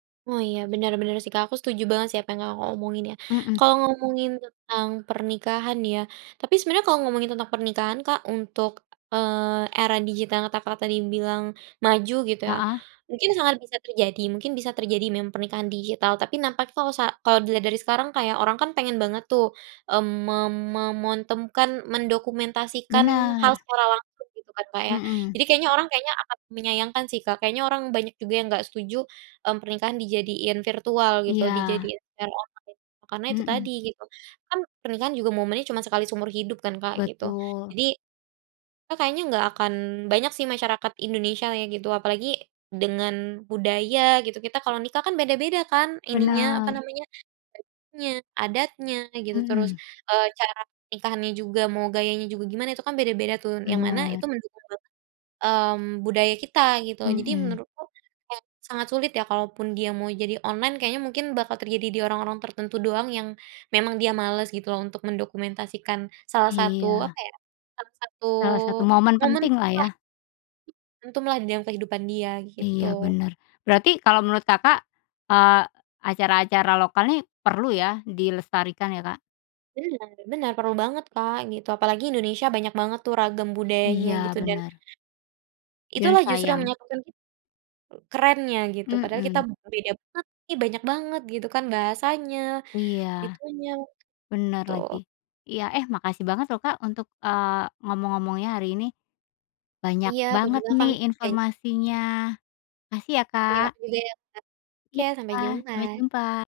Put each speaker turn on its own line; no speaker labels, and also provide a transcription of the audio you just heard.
Oh, iya. Benar benar sih Kak. Aku setuju banget sih apa yang Kakak omongin ya.
Mhm.
Kalau ngomongin tentang pernikahan ya? Tapi sebenarnya kalau ngomongin tentang pernikahan Kak, untuk, eee, era digital yang kata Kakak tadi bilang maju gitu ya?
Heeh.
Mungkin sangat bisa terjadi, mungkin bisa terjadi mem pernikahan digital. Tapi nampak kalo sa kalau dilihat dari sekarang, kayak orang kan pengen banget tuh, mmm, mem memontemkan mendokumentasikan hal
Benar.
secara langsung, gitu kan Kak ya?
Mhm.
Jadi kayaknya, orang kayaknya akan menyayangkan sih Kak. Kayaknya orang banyak juga yang enggak setuju, mmm, pernikahan dijadiin virtual gitu,
Iya.
dijadiin secara online. Karena itu
Mhm.
tadi gitu. Kan, pernikahan juga momennya cuma sekali seumur hidup kan Kak, gitu.
Betul.
Jadi, a kayaknya nggak akan banyak sih masyarakat Indonesia ya gitu. Apalagi dengan budaya gitu, kita kalau nikah kan beda-beda kan? Ininya, apa
Benar.
namanya? Bajunya, adatnya, gitu terus,
Mhm.
eee, cara nikahannya juga, mau gayanya juga gimana, itu kan beda-beda tuh. Yang mana
Benar.
itu mendukung banget, mmm, budaya kita gitu. Jadi
Mhm.
menurutku, ya sangat sulit ya. Kalaupun dia mau jadi online, kayaknya mungkin bakal terjadi di orang-orang tertentu doang yang, memang dia males gitu loh, untuk mendokumentasikan salah satu
Iya.
apa ya? Salah satu
Salah satu momen
momen lah
penting lah ya?
[unintelligible] momentum lah di dalam kehidupan dia,
Iya,
gitu.
benar. Berarti, kalau menurut Kakak, eee, acara-acara lokal nih, perlu ya dilestarikan ya Kak?
Benar benar. Perlu banget Kak gitu. Apalagi Indonesia banyak banget tuh ragam budayanya
Iya,
gitu. Dan,
benar. Dan
itulah justru yang
sayang.
menyatukan ki kerennya gitu. Padahal kita
Mhm.
beda banget nih, banyak banget gitu kan, bahasanya,
Iya.
itunya.
Benar
Tuh.
lagi. Iya eh, makasih banget loh Kak, untuk, eee, ngomong-ngomongnya hari ini. Banyak
Iya, aku
banget
juga kan,
nih
ben
informasinya. Makasih ya
Terima
Kak.
kasih juga ya Kak. Oke,
Iya,
sampai
sampai
jumpa.
jumpa.